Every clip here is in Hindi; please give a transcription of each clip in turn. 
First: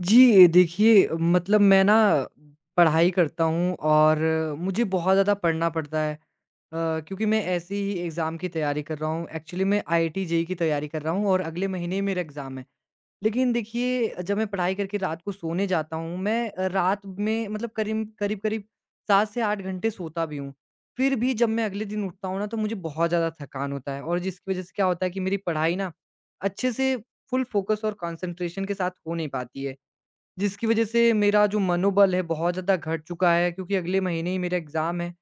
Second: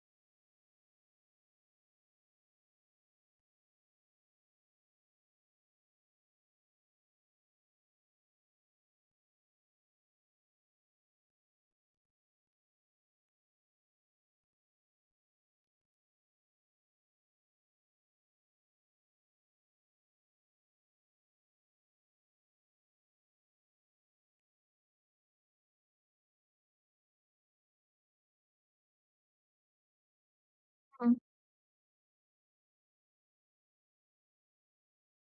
जी, देखिए मतलब मैं ना पढ़ाई करता हूँ और मुझे बहुत ज़्यादा पढ़ना पड़ता है। क्योंकि मैं ऐसे ही एग्ज़ाम की तैयारी कर रहा हूँ। एक्चुअली मैं आईआईटी जेईई की तैयारी कर रहा हूँ और अगले महीने मेरा एग्ज़ाम है। लेकिन देखिए जब मैं पढ़ाई करके रात को सोने जाता हूँ, मैं रात में मतलब करीम करीब-करीब 7 से 8 घंटे सोता भी हूँ। फिर भी जब मैं अगले दिन उठता हूँ ना तो मुझे बहुत ज़्यादा थकान होता है और जिसकी वज़ह से क्या होता है कि मेरी पढ़ाई ना अच्छे से फुल फ़ोकस और कंसंट्रेशन के साथ हो नहीं पाती है। जिसकी वजह से हुँ। मेरा जो मनोबल है बहुत ज़्यादा घट चुका है क्योंकि अगले महीने ही मेरा एग्ज़ाम है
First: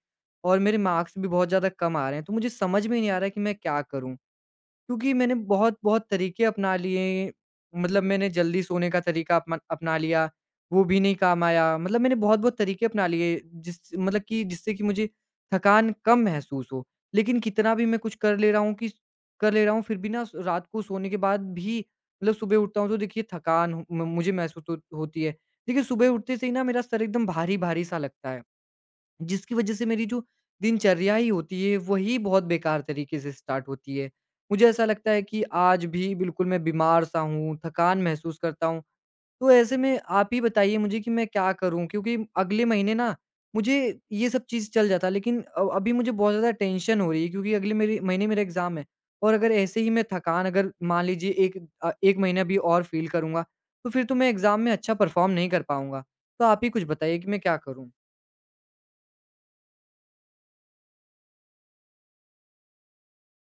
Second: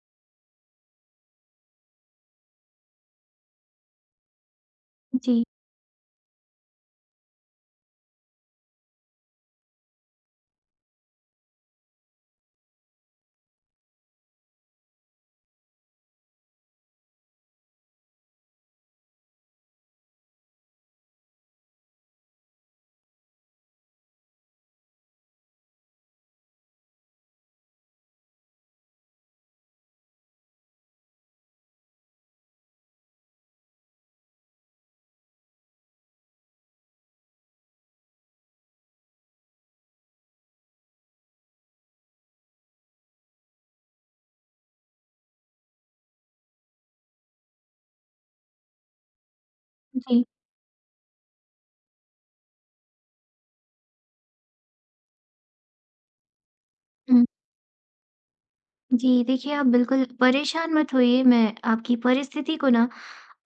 और मेरे मार्क्स भी बहुत ज़्यादा कम आ रहे हैं। तो मुझे समझ में नहीं आ रहा है कि मैं क्या करूँ? क्योंकि मैंने जी। बहुत-बहुत तरीके अपना लिए, मतलब मैंने जल्दी सोने का तरीका अपना अपना लिया, वो भी नहीं काम आया। मतलब मैंने बहुत-बहुत तरीके अपना लिए जिस मतलब कि जिससे कि मुझे थकान कम महसूस हो। लेकिन कितना भी मैं कुछ कर ले रहा हूँ, फिर भी ना रात को सोने के बाद भी मतलब सुबह उठता हूँ तो देखिए थकान म मुझे महसूस हो होती है। देखिए सुबह उठते से ही ना मेरा सर एकदम भारी-भारी सा लगता है। जिसकी वजह से मेरी जो दिनचर्या ही होती है, वही बहुत बेकार तरीके से स्टार्ट होती है। मुझे ऐसा लगता है कि आज भी बिल्कुल मैं बीमार-सा हूँ, थकान महसूस करता हूँ। तो ऐसे में आप ही बताइए मुझे कि मैं क्या करूँ? क्योंकि अगले महीने ना मुझे ये सब चीज़ चल जाता, लेकिन अभी मुझे बहुत ज़्यादा टेंशन हो रही है क्योंकि अगले मेरे महीने मेरा एग्ज़ाम है और अगर ऐसे ही मैं जी। थकान अगर मान लीजिए 1 महीना भी और फ़ील करूँगा, तो फिर तो मैं एग्ज़ाम में अच्छा परफ़ॉर्म नहीं कर पाऊँगा। तो आप ही कुछ बताइए हुँ। कि मैं क्या करूँ? जी, देखिए आप बिल्कुल परेशान मत होइए, मैं आपकी परिस्थिति को ना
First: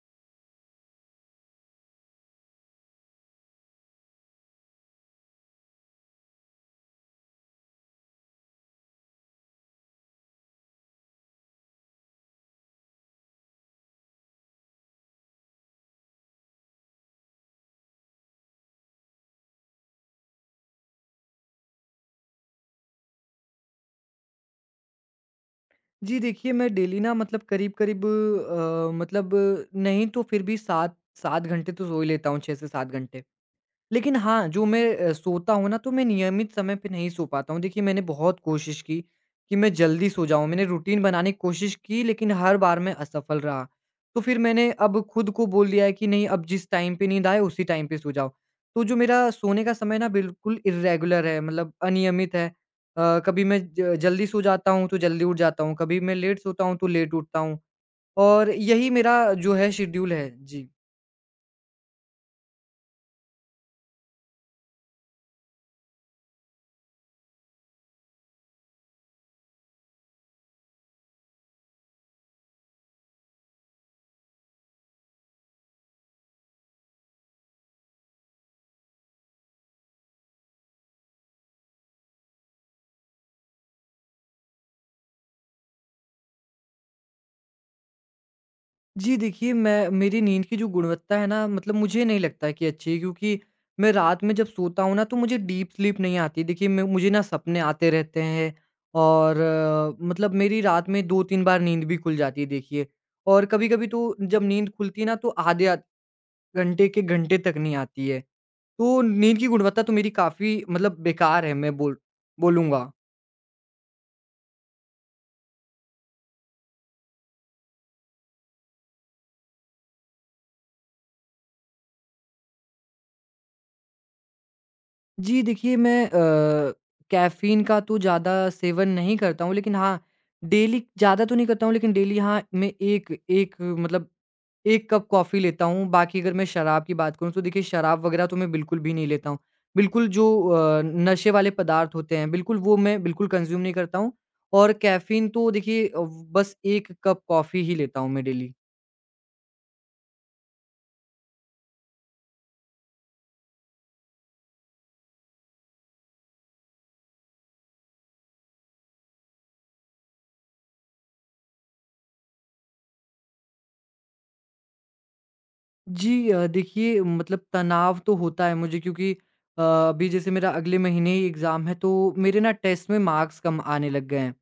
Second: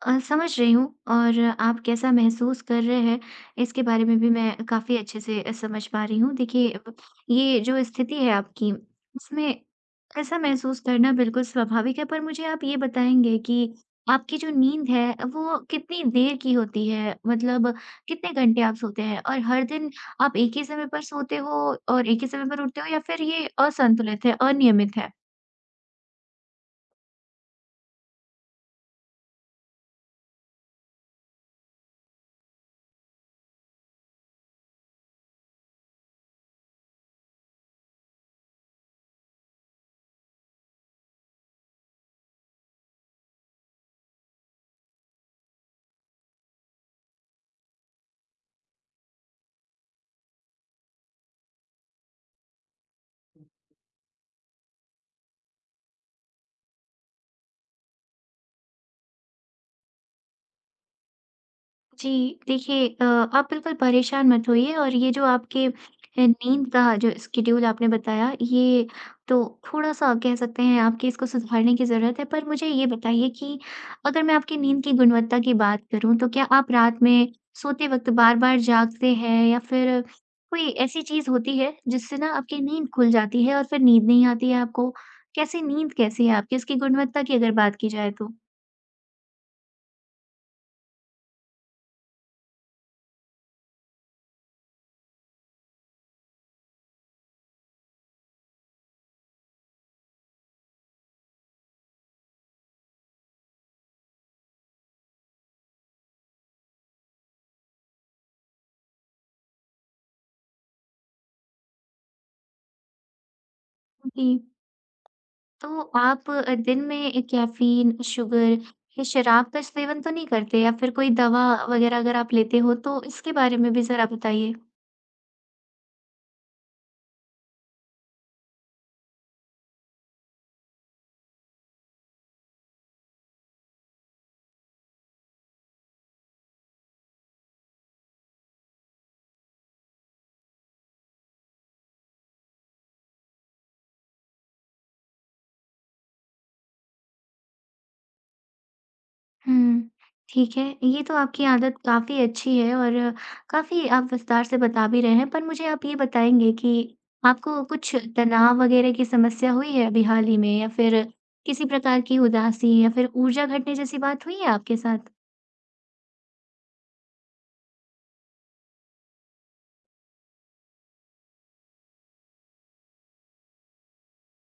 समझ रही हूँ और आप कैसा महसूस कर रहे हैं, इसके बारे में भी मैं काफ़ी अच्छे से समझ पा रही हूँ। देखिए, ब ये जो स्थिति है आपकी, उसमें ऐसा महसूस करना बिल्कुल स्वाभाविक है, पर मुझे आप ये बताएँगे कि आपकी जो नींद है, वो कितनी देर की होती है? मतलब कितने घंटे आप सोते हैं? और हर दिन आप एक ही समय पर सोते हो और एक ही समय पर उठते हो या फिर ये असंतुलित है, अनियमित है? जी देखिए, मैं डेली ना मतलब करीब-करीब मतलब नहीं तो फिर भी 7 घंटे तो सो ही लेता हूँ, 6 से 7 घंटे। लेकिन हाँ, जो मैं सोता हूँ ना तो मैं नियमित समय पे नहीं सो पाता हूँ। देखिए मैंने बहुत कोशिश की कि मैं जल्दी सो जाऊँ, मैंने रूटीन बनाने की कोशिश की लेकिन हर बार मैं असफल रहा। तो फिर मैंने अब खुद को बोल दिया है कि नहीं अब जिस टाइम पे नींद आए उसी टाइम पे सो जाओ। तो जो मेरा सोने का समय ना बिल्कुल इर्रेगुलर है मतलब अनियमित है। कभी मैं ज जल्दी सो जाता हूँ तो जल्दी उठ जाता हूँ, कभी मैं लेट सोता हूँ तो लेट उठता हूँ और यही मेरा जो है शेड्यूल है। जी। जी, देखिए आप बिल्कुल परेशान मत होइए और ये जो आपके नींद का जो स्केड्यूल आपने बताया, ये तो थोड़ा-सा कह सकते हैं आपके इसको सुधारने की ज़रूरत है। पर मुझे ये बताइए कि अगर मैं आपकी नींद की गुणवत्ता की बात करूँ, तो क्या आप रात में सोते वक़्त बार-बार जागते हैं या फिर कोई ऐसी चीज़ होती है, जिससे ना आपकी नींद खुल जाती है और फिर नींद नहीं आती है आपको? कैसी नींद कैसी है आपकी? उसकी गुणवत्ता की अगर बात की जाए तो? जी देखिए, मैं मेरी नींद की जो गुणवत्ता है ना मतलब मुझे नहीं लगता है कि अच्छी है क्योंकि मैं रात में जब सोता हूँ ना तो मुझे डीप स्लीप नहीं आती। देखिए मैं मुझे ना सपने आते रहते हैं और मतलब मेरी रात में 2-3 बार नींद भी खुल जाती है देखिए। और कभी-कभी तो जब नींद खुलती है ना तो आधे आध घंटे के घंटे तक नहीं आती है। तो नींद की गुणवत्ता तो मेरी काफ़ी मतलब बेकार है, मैं बोलूँगा। जी। तो आप दिन में कैफ़ीन, शुगर या शराब का सेवन तो नहीं करते या फिर कोई दवा वगैरह अगर आप लेते हो तो इसके बारे में भी ज़रा बताइए? जी, देखिए मैं कैफ़ीन का तो ज़्यादा सेवन नहीं करता हूँ, लेकिन हाँ, डेली ज़्यादा तो नहीं करता हूँ, लेकिन डेली हाँ, मैं एक एक मतलब 1 कप कॉफ़ी लेता हूँ। बाकी अगर मैं शराब की बात करूँ, तो देखिए शराब वग़ैरह तो मैं बिल्कुल भी नहीं लेता हूँ। बिल्कुल जो नशे वाले पदार्थ होते हैं, बिल्कुल वो मैं बिल्कुल कंज़्यूम नहीं करता हूँ और कैफ़ीन तो देखिए बस 1 कप कॉफ़ी ही लेता हूँ मैं डेली। हुँ, ठीक है। ये तो आपकी आदत काफ़ी अच्छी है और काफ़ी आप विस्तार से बता भी रहे हैं। पर मुझे आप ये बताएँगे कि आपको कुछ तनाव वगैरह की समस्या हुई है अभी हाल ही में या फिर किसी प्रकार की उदासी या फिर ऊर्जा घटने जैसी बात हुई है आपके साथ? जी, देखिए मतलब तनाव तो होता है मुझे क्योंकि अभी जैसे मेरा अगले महीने ही एग्ज़ाम है तो मेरे ना टेस्ट में मार्क्स कम आने लग गए हैं।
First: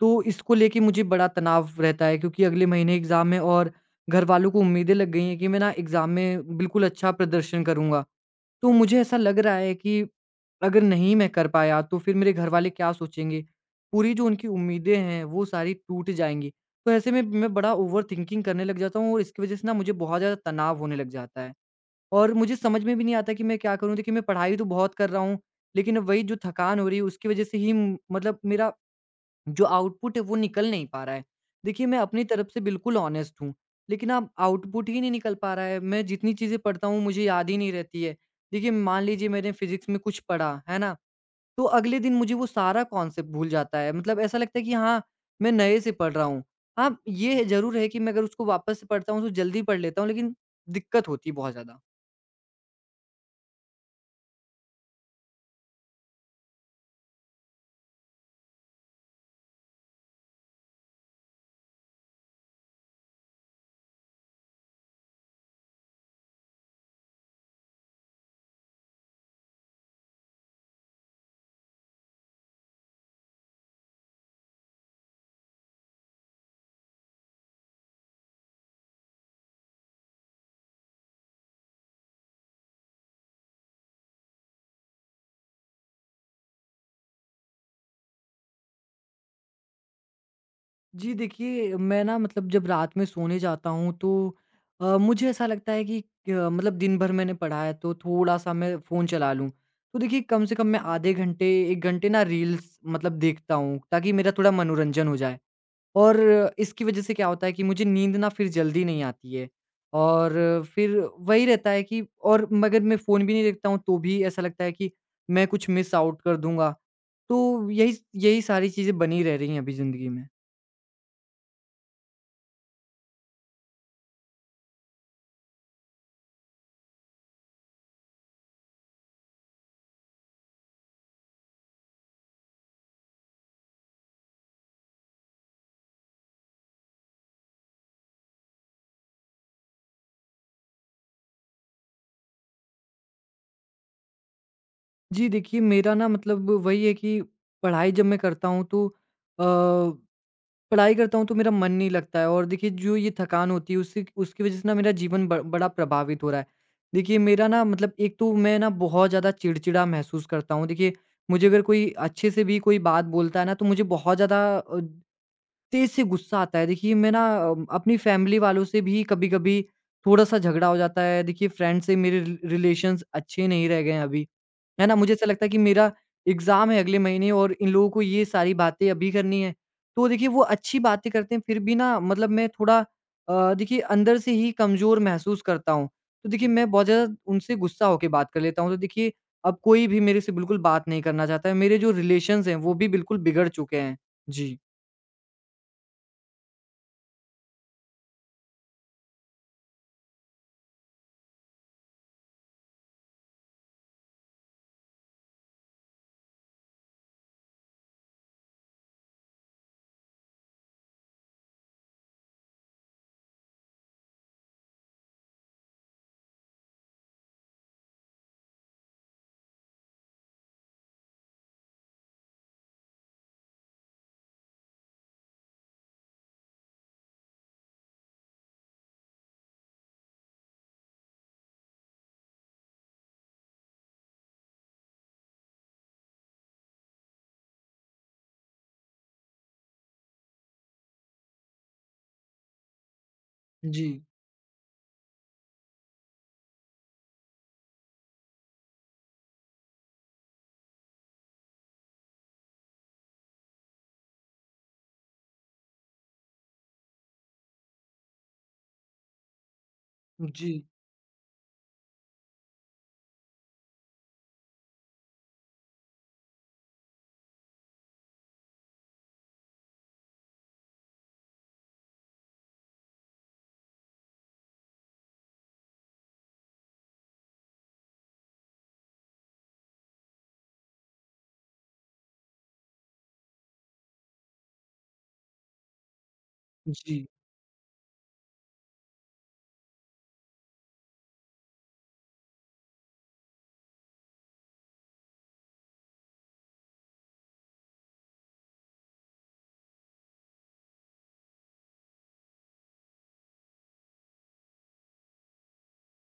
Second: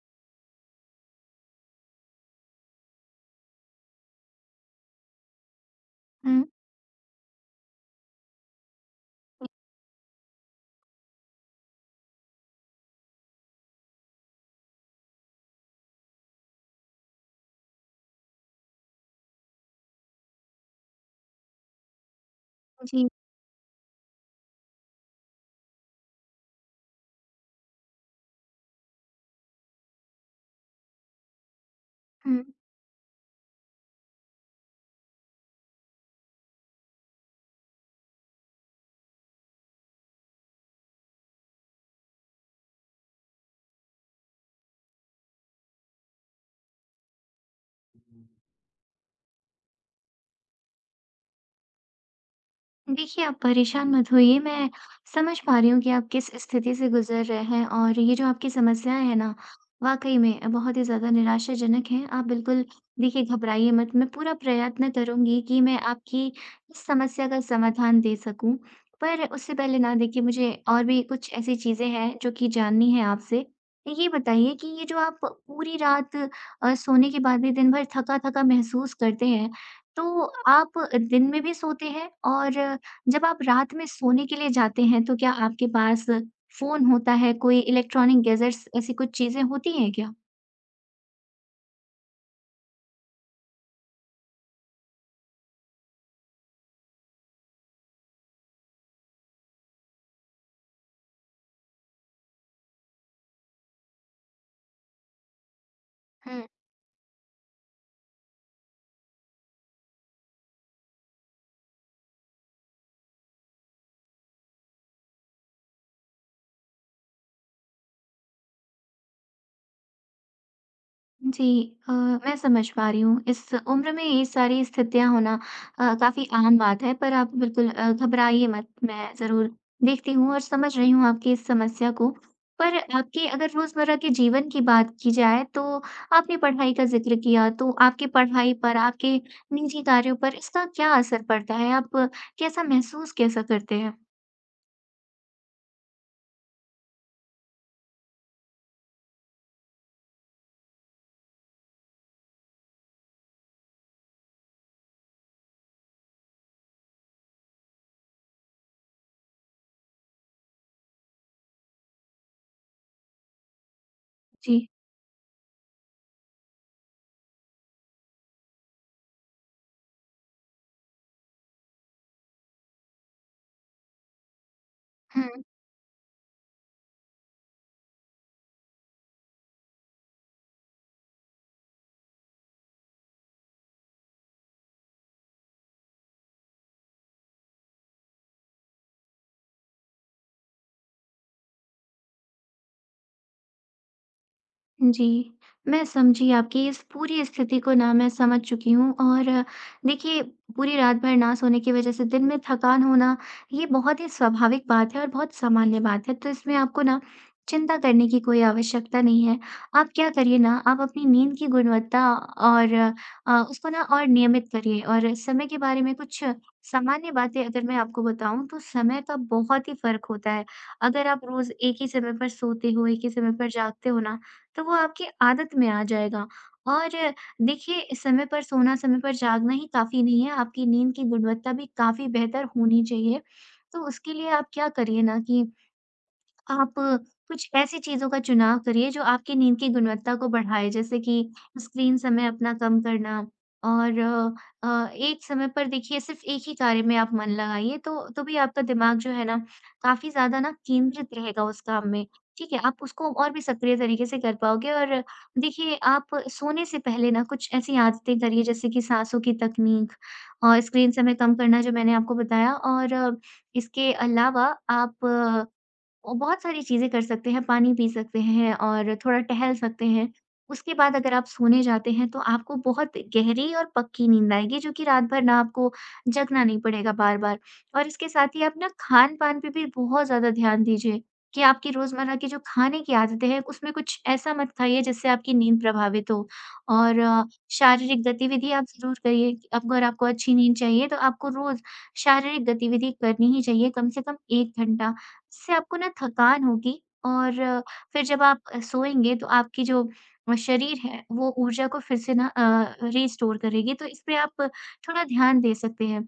तो इसको लेके मुझे बड़ा तनाव रहता है क्योंकि अगले महीने एग्ज़ाम है और घर वालों को उम्मीदें लग गई हैं कि मैं ना एग्ज़ाम हुँ। में बिल्कुल अच्छा प्रदर्शन करूँगा। तो मुझे ऐसा लग रहा है कि अगर नहीं मैं कर पाया तो फिर मेरे घर वाले क्या सोचेंगे? पूरी जो उनकी उम्मीदें हैं वो सारी टूट जाएँगी। तो ऐसे में मैं बड़ा ओवरथिंकिंग करने लग जाता हूँ और इसकी वज़ह से ना मुझे बहुत ज़्यादा तनाव होने लग जाता है। और मुझे समझ में भी जी। नहीं आता कि मैं क्या करूँ? देखिए मैं पढ़ाई तो बहुत कर रहा हूँ, लेकिन वही जो थकान हो रही है उसकी वज़ह से ही मतलब मेरा जो आउटपुट है वो निकल नहीं पा रहा है। देखिए मैं अपनी हुँ। तरफ से बिल्कुल ऑनेस्ट हूँ, लेकिन अब आउटपुट ही नहीं निकल पा रहा है। मैं जितनी चीज़ें पढ़ता हूँ मुझे याद ही नहीं रहती है। देखिए मान लीजिए मैंने फिज़िक्स में कुछ पढ़ा, है ना? तो अगले दिन मुझे वो सारा कॉन्सेप्ट भूल जाता है। मतलब ऐसा लगता है कि हाँ, मैं नए से पढ़ रहा हूँ। हाँ, ये ज़रूर है कि मैं अगर उसको वापस से पढ़ता हूँ तो जल्दी पढ़ लेता हूँ, लेकिन दिक्कत होती है बहुत ज़्यादा। देखिए, आप परेशान मत होइए, मैं समझ पा रही हूँ कि आप किस स्थिति से गुज़र रहे हैं और ये जो आपकी समस्याएँ हैं ना, वाक़ई में बहुत ही ज़्यादा निराशाजनक हैं। आप बिल्कुल देखिए घबराइए मत, मैं पूरा प्रयत्न करूँगी कि मैं आपकी इस समस्या का समाधान दे सकूँ। पर उससे पहले ना देखिए मुझे और भी कुछ ऐसी चीज़ें हैं जो कि जाननी है आपसे। ये बताइए कि ये जो आप पूरी रात सोने के बाद भी दिन भर थका-थका महसूस करते हैं, तो आप दिन में भी सोते हैं और जब आप रात में सोने के लिए जाते हैं तो क्या आपके पास फ़ोन होता है? कोई इलेक्ट्रॉनिक गैजेट्स ऐसी कुछ चीज़ें होती हैं क्या? जी देखिए, मैं ना मतलब जब रात में सोने जाता हूँ तो मुझे ऐसा लगता है कि मतलब दिन भर मैंने पढ़ा है तो थोड़ा-सा मैं फ़ोन चला लूँ। तो देखिए कम से कम मैं आधे घंटे 1 घंटे ना रील्स मतलब देखता हूँ ताकि मेरा थोड़ा मनोरंजन हो जाए। और इसकी वज़ह से क्या होता है कि मुझे नींद ना फिर जल्दी नहीं आती है और फिर वही रहता है कि और मगर मैं फ़ोन भी नहीं देखता हूँ तो भी ऐसा लगता है कि मैं कुछ मिस आउट कर दूँगा। तो यही सारी चीज़ें बनी रह रही हैं अभी ज़िंदगी में। जी मैं समझ पा रही हूँ। इस उम्र में ये सारी स्थितियाँ होना काफ़ी आम बात है, पर आप बिल्कुल घबराइए मत। मैं ज़रूर देखती हूँ और समझ रही हूँ आपकी इस समस्या को। पर आपके अगर रोज़मर्रा के जीवन की बात की जाए, तो आपने पढ़ाई का ज़िक्र किया, तो आपकी पढ़ाई पर, आपके निजी कार्यों पर इसका क्या असर पड़ता है? आप कैसा महसूस कैसा करते हैं? जी, देखिए मेरा ना मतलब वही है कि पढ़ाई जब मैं करता हूँ तो अ, पढ़ाई करता हूँ तो मेरा मन नहीं लगता है और देखिए जो ये थकान होती है उससे उसकी वज़ह से ना मेरा जीवन ब बड़ा प्रभावित हो रहा है। देखिए मेरा ना मतलब एक तो मैं ना बहुत ज़्यादा चिड़चिड़ा महसूस करता हूँ। देखिए मुझे अगर कोई अच्छे से भी कोई बात बोलता है ना तो मुझे बहुत ज़्यादा जी। तेज से गुस्सा आता है। देखिए मैं ना अपनी फैमिली वालों से भी कभी-कभी थोड़ा-सा झगड़ा हो जाता है। देखिए फ्रेंड से मेरे रिलेशंस अच्छे नहीं रह गए हैं अभी, है ना? मुझे ऐसा लगता है कि मेरा एग्ज़ाम है अगले महीने और इन लोगों को ये सारी बातें अभी करनी है। तो देखिए वो अच्छी बातें करते हैं, फिर भी ना मतलब मैं थोड़ा देखिए अंदर से ही कमज़ोर महसूस करता हूँ। तो देखिए मैं बहुत ज़्यादा उनसे गुस्सा होके बात कर लेता हूँ। तो देखिए अब कोई भी मेरे से बिल्कुल बात नहीं करना चाहता है। मेरे जो रिलेशंस हैं वो भी बिल्कुल बिगड़ चुके हैं। जी। जी, मैं समझी आपकी इस पूरी स्थिति को ना मैं समझ चुकी हूँ और देखिए पूरी रात भर ना सोने की वज़ह से दिन में थकान होना, ये बहुत ही स्वाभाविक बात है और बहुत सामान्य बात है। तो इसमें आपको ना चिंता करने की कोई आवश्यकता नहीं है। आप क्या करिए ना, आप अपनी नींद की गुणवत्ता और उसको ना और नियमित करिए और समय के बारे में कुछ सामान्य बातें अगर मैं आपको बताऊँ तो समय का बहुत ही फ़र्क होता है। अगर आप रोज़ एक ही समय पर सोते हो, एक ही समय पर जागते हो ना, तो वो आपकी आदत में आ जाएगा। और देखिए समय पर सोना, समय पर जागना ही काफ़ी नहीं है, आपकी नींद की गुणवत्ता भी काफ़ी बेहतर होनी चाहिए। तो उसके लिए आप क्या करिए ना कि आप कुछ ऐसी चीज़ों का चुनाव करिए जो आपकी नींद की गुणवत्ता को बढ़ाए, जैसे कि स्क्रीन समय अपना कम करना जी। और एक समय पर देखिए सिर्फ़ एक ही कार्य में आप मन लगाइए, तो भी आपका दिमाग जो है ना, काफ़ी ज़्यादा ना केंद्रित रहेगा उस काम में, ठीक है? आप उसको और भी सक्रिय तरीके से कर पाओगे और देखिए आप सोने से पहले ना कुछ ऐसी आदतें करिए जैसे कि साँसों की तकनीक जी, और स्क्रीन समय कम करना जो मैंने आपको बताया और इसके अलावा आप और बहुत सारी चीज़ें कर सकते हैं, पानी पी सकते हैं और थोड़ा टहल सकते हैं। उसके बाद अगर आप सोने जाते हैं, तो आपको बहुत गहरी और पक्की नींद आएगी, जो कि रात भर ना आपको जगना नहीं पड़ेगा बार-बार। और इसके साथ ही आप ना खान-पान पे भी बहुत ज़्यादा ध्यान दीजिए कि आपकी रोज़मर्रा की जो खाने की आदतें हैं, उसमें कुछ ऐसा मत खाइए जिससे आपकी नींद प्रभावित हो। और जी, शारीरिक गतिविधि आप ज़रूर करिए। आपको अगर आपको अच्छी नींद चाहिए, तो आपको रोज़ शारीरिक गतिविधि करनी ही चाहिए, कम से कम 1 घंटा। इससे आपको ना थकान होगी और फिर जब आप सोएँगे तो आपकी जो शरीर है वो ऊर्जा को फिर से ना रिस्टोर करेगी। तो इस पे आप थोड़ा ध्यान दे सकते हैं।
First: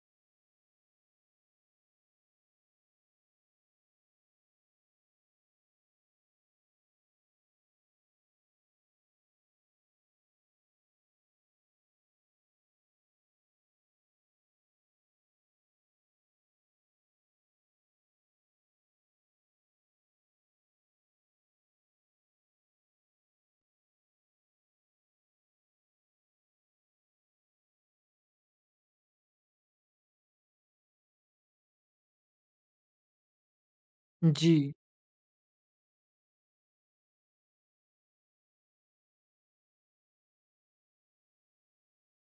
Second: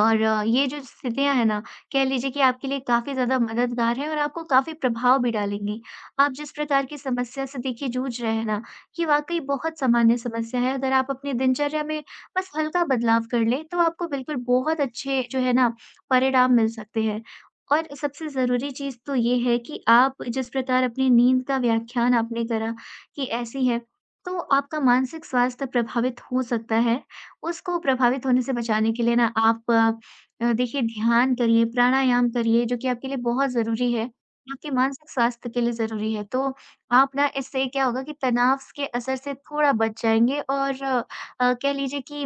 और ये जो स्थितियाँ हैं ना, कह लीजिए कि आपके लिए काफ़ी ज़्यादा मददगार हैं और आपको काफ़ी प्रभाव भी डालेंगी। आप जिस प्रकार की समस्या से देखिए जूझ रहे हैं ना, ये वाक़ई बहुत सामान्य समस्या है। अगर आप अपनी दिनचर्या में बस हल्का बदलाव कर लें, तो आपको बिल्कुल बहुत अच्छे जो है ना, परिणाम मिल सकते हैं। और सबसे ज़रूरी चीज़ तो ये है कि आप जिस प्रकार अपनी नींद का व्याख्यान आपने करा कि ऐसी है, तो आपका मानसिक स्वास्थ्य प्रभावित हो सकता है। उसको प्रभावित होने से बचाने के लिए ना आप देखिए ध्यान करिए, प्राणायाम करिए जो कि आपके लिए बहुत ज़रूरी है, आपके जी, मानसिक स्वास्थ्य के लिए ज़रूरी है। तो आप ना इससे क्या होगा कि तनाव के असर से थोड़ा बच जाएँगे और कह लीजिए कि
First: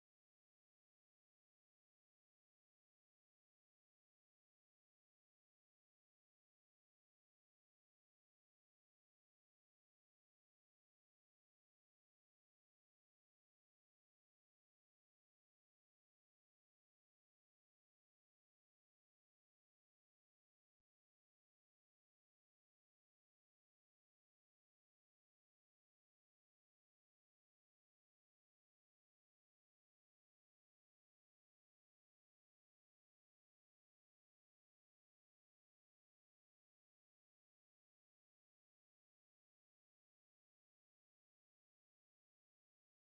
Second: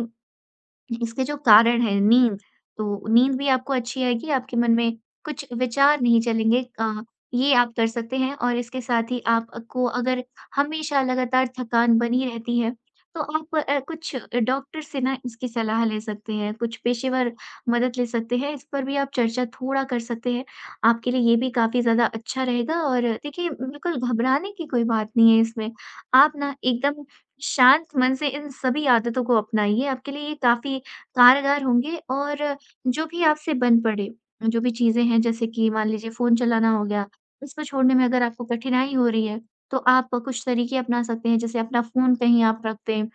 इसके जो कारण हैं नींद, तो नींद भी आपको अच्छी आएगी, आपके मन में कुछ विचार नहीं चलेंगे ये आप कर सकते हैं और इसके साथ ही आपको अगर हमेशा लगातार थकान बनी रहती है, तो आप कुछ डॉक्टर से ना इसकी सलाह ले सकते हैं, कुछ पेशेवर मदद ले सकते हैं, इस पर भी आप चर्चा थोड़ा कर सकते हैं, आपके लिए ये भी काफ़ी ज़्यादा अच्छा रहेगा और देखिए बिल्कुल घबराने की कोई बात नहीं है इसमें। आप ना एकदम शांत मन से इन सभी आदतों को अपनाइए, आपके लिए ये काफ़ी कारगर होंगे और जो भी आपसे बन पड़े, जो भी चीज़ें हैं जैसे कि मान लीजिए फ़ोन चलाना हो गया, इसको छोड़ने में अगर आपको कठिनाई हो रही है, तो आप कुछ तरीके अपना सकते हैं। जैसे अपना फ़ोन कहीं आप रख दें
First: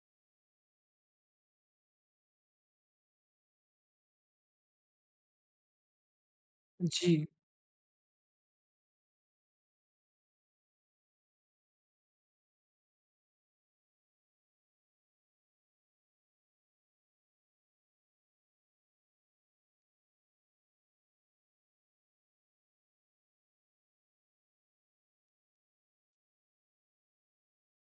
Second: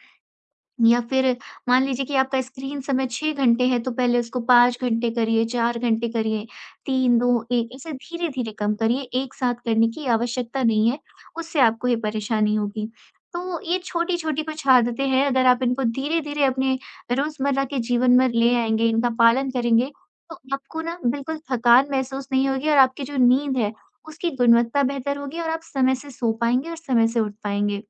या फिर मान लीजिए कि आपका स्क्रीन समय 6 घंटे है तो पहले उसको 5 घंटे करिए, 4 घंटे करिए, 3, जी, 2, 1 ऐसे धीरे-धीरे कम करिए, एक साथ करने की आवश्यकता नहीं है, उससे आपको ये परेशानी होगी। तो ये छोटी-छोटी कुछ आदतें हैं, अगर आप इनको धीरे-धीरे अपने रोज़मर्रा के जीवन में ले आएँगे, इनका पालन करेंगे, तो आपको ना बिल्कुल थकान महसूस नहीं होगी और आपकी जो नींद है, उसकी गुणवत्ता बेहतर होगी और आप समय से सो पाएँगे और समय से उठ पाएँगे।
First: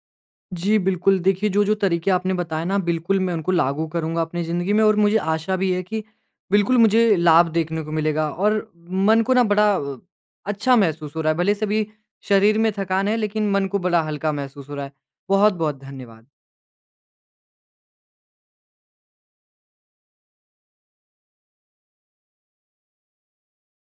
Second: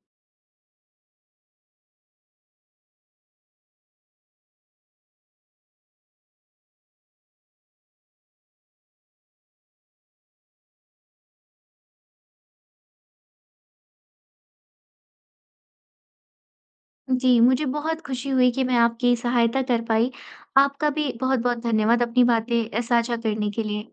जी, बिल्कुल। देखिए, जो-जो तरीके आपने बताए ना, बिल्कुल मैं उनको लागू करूँगा अपनी ज़िंदगी में, और मुझे आशा भी है कि बिल्कुल मुझे लाभ देखने को मिलेगा और मन को ना बड़ा अच्छा महसूस हो रहा है। भले से अभी शरीर में थकान है, लेकिन मन को बड़ा हल्का महसूस हो रहा है। बहुत-बहुत धन्यवाद। जी, मुझे बहुत खुशी हुई कि मैं आपकी सहायता कर पाई। आपका भी बहुत-बहुत धन्यवाद अपनी बातें साझा करने के लिए।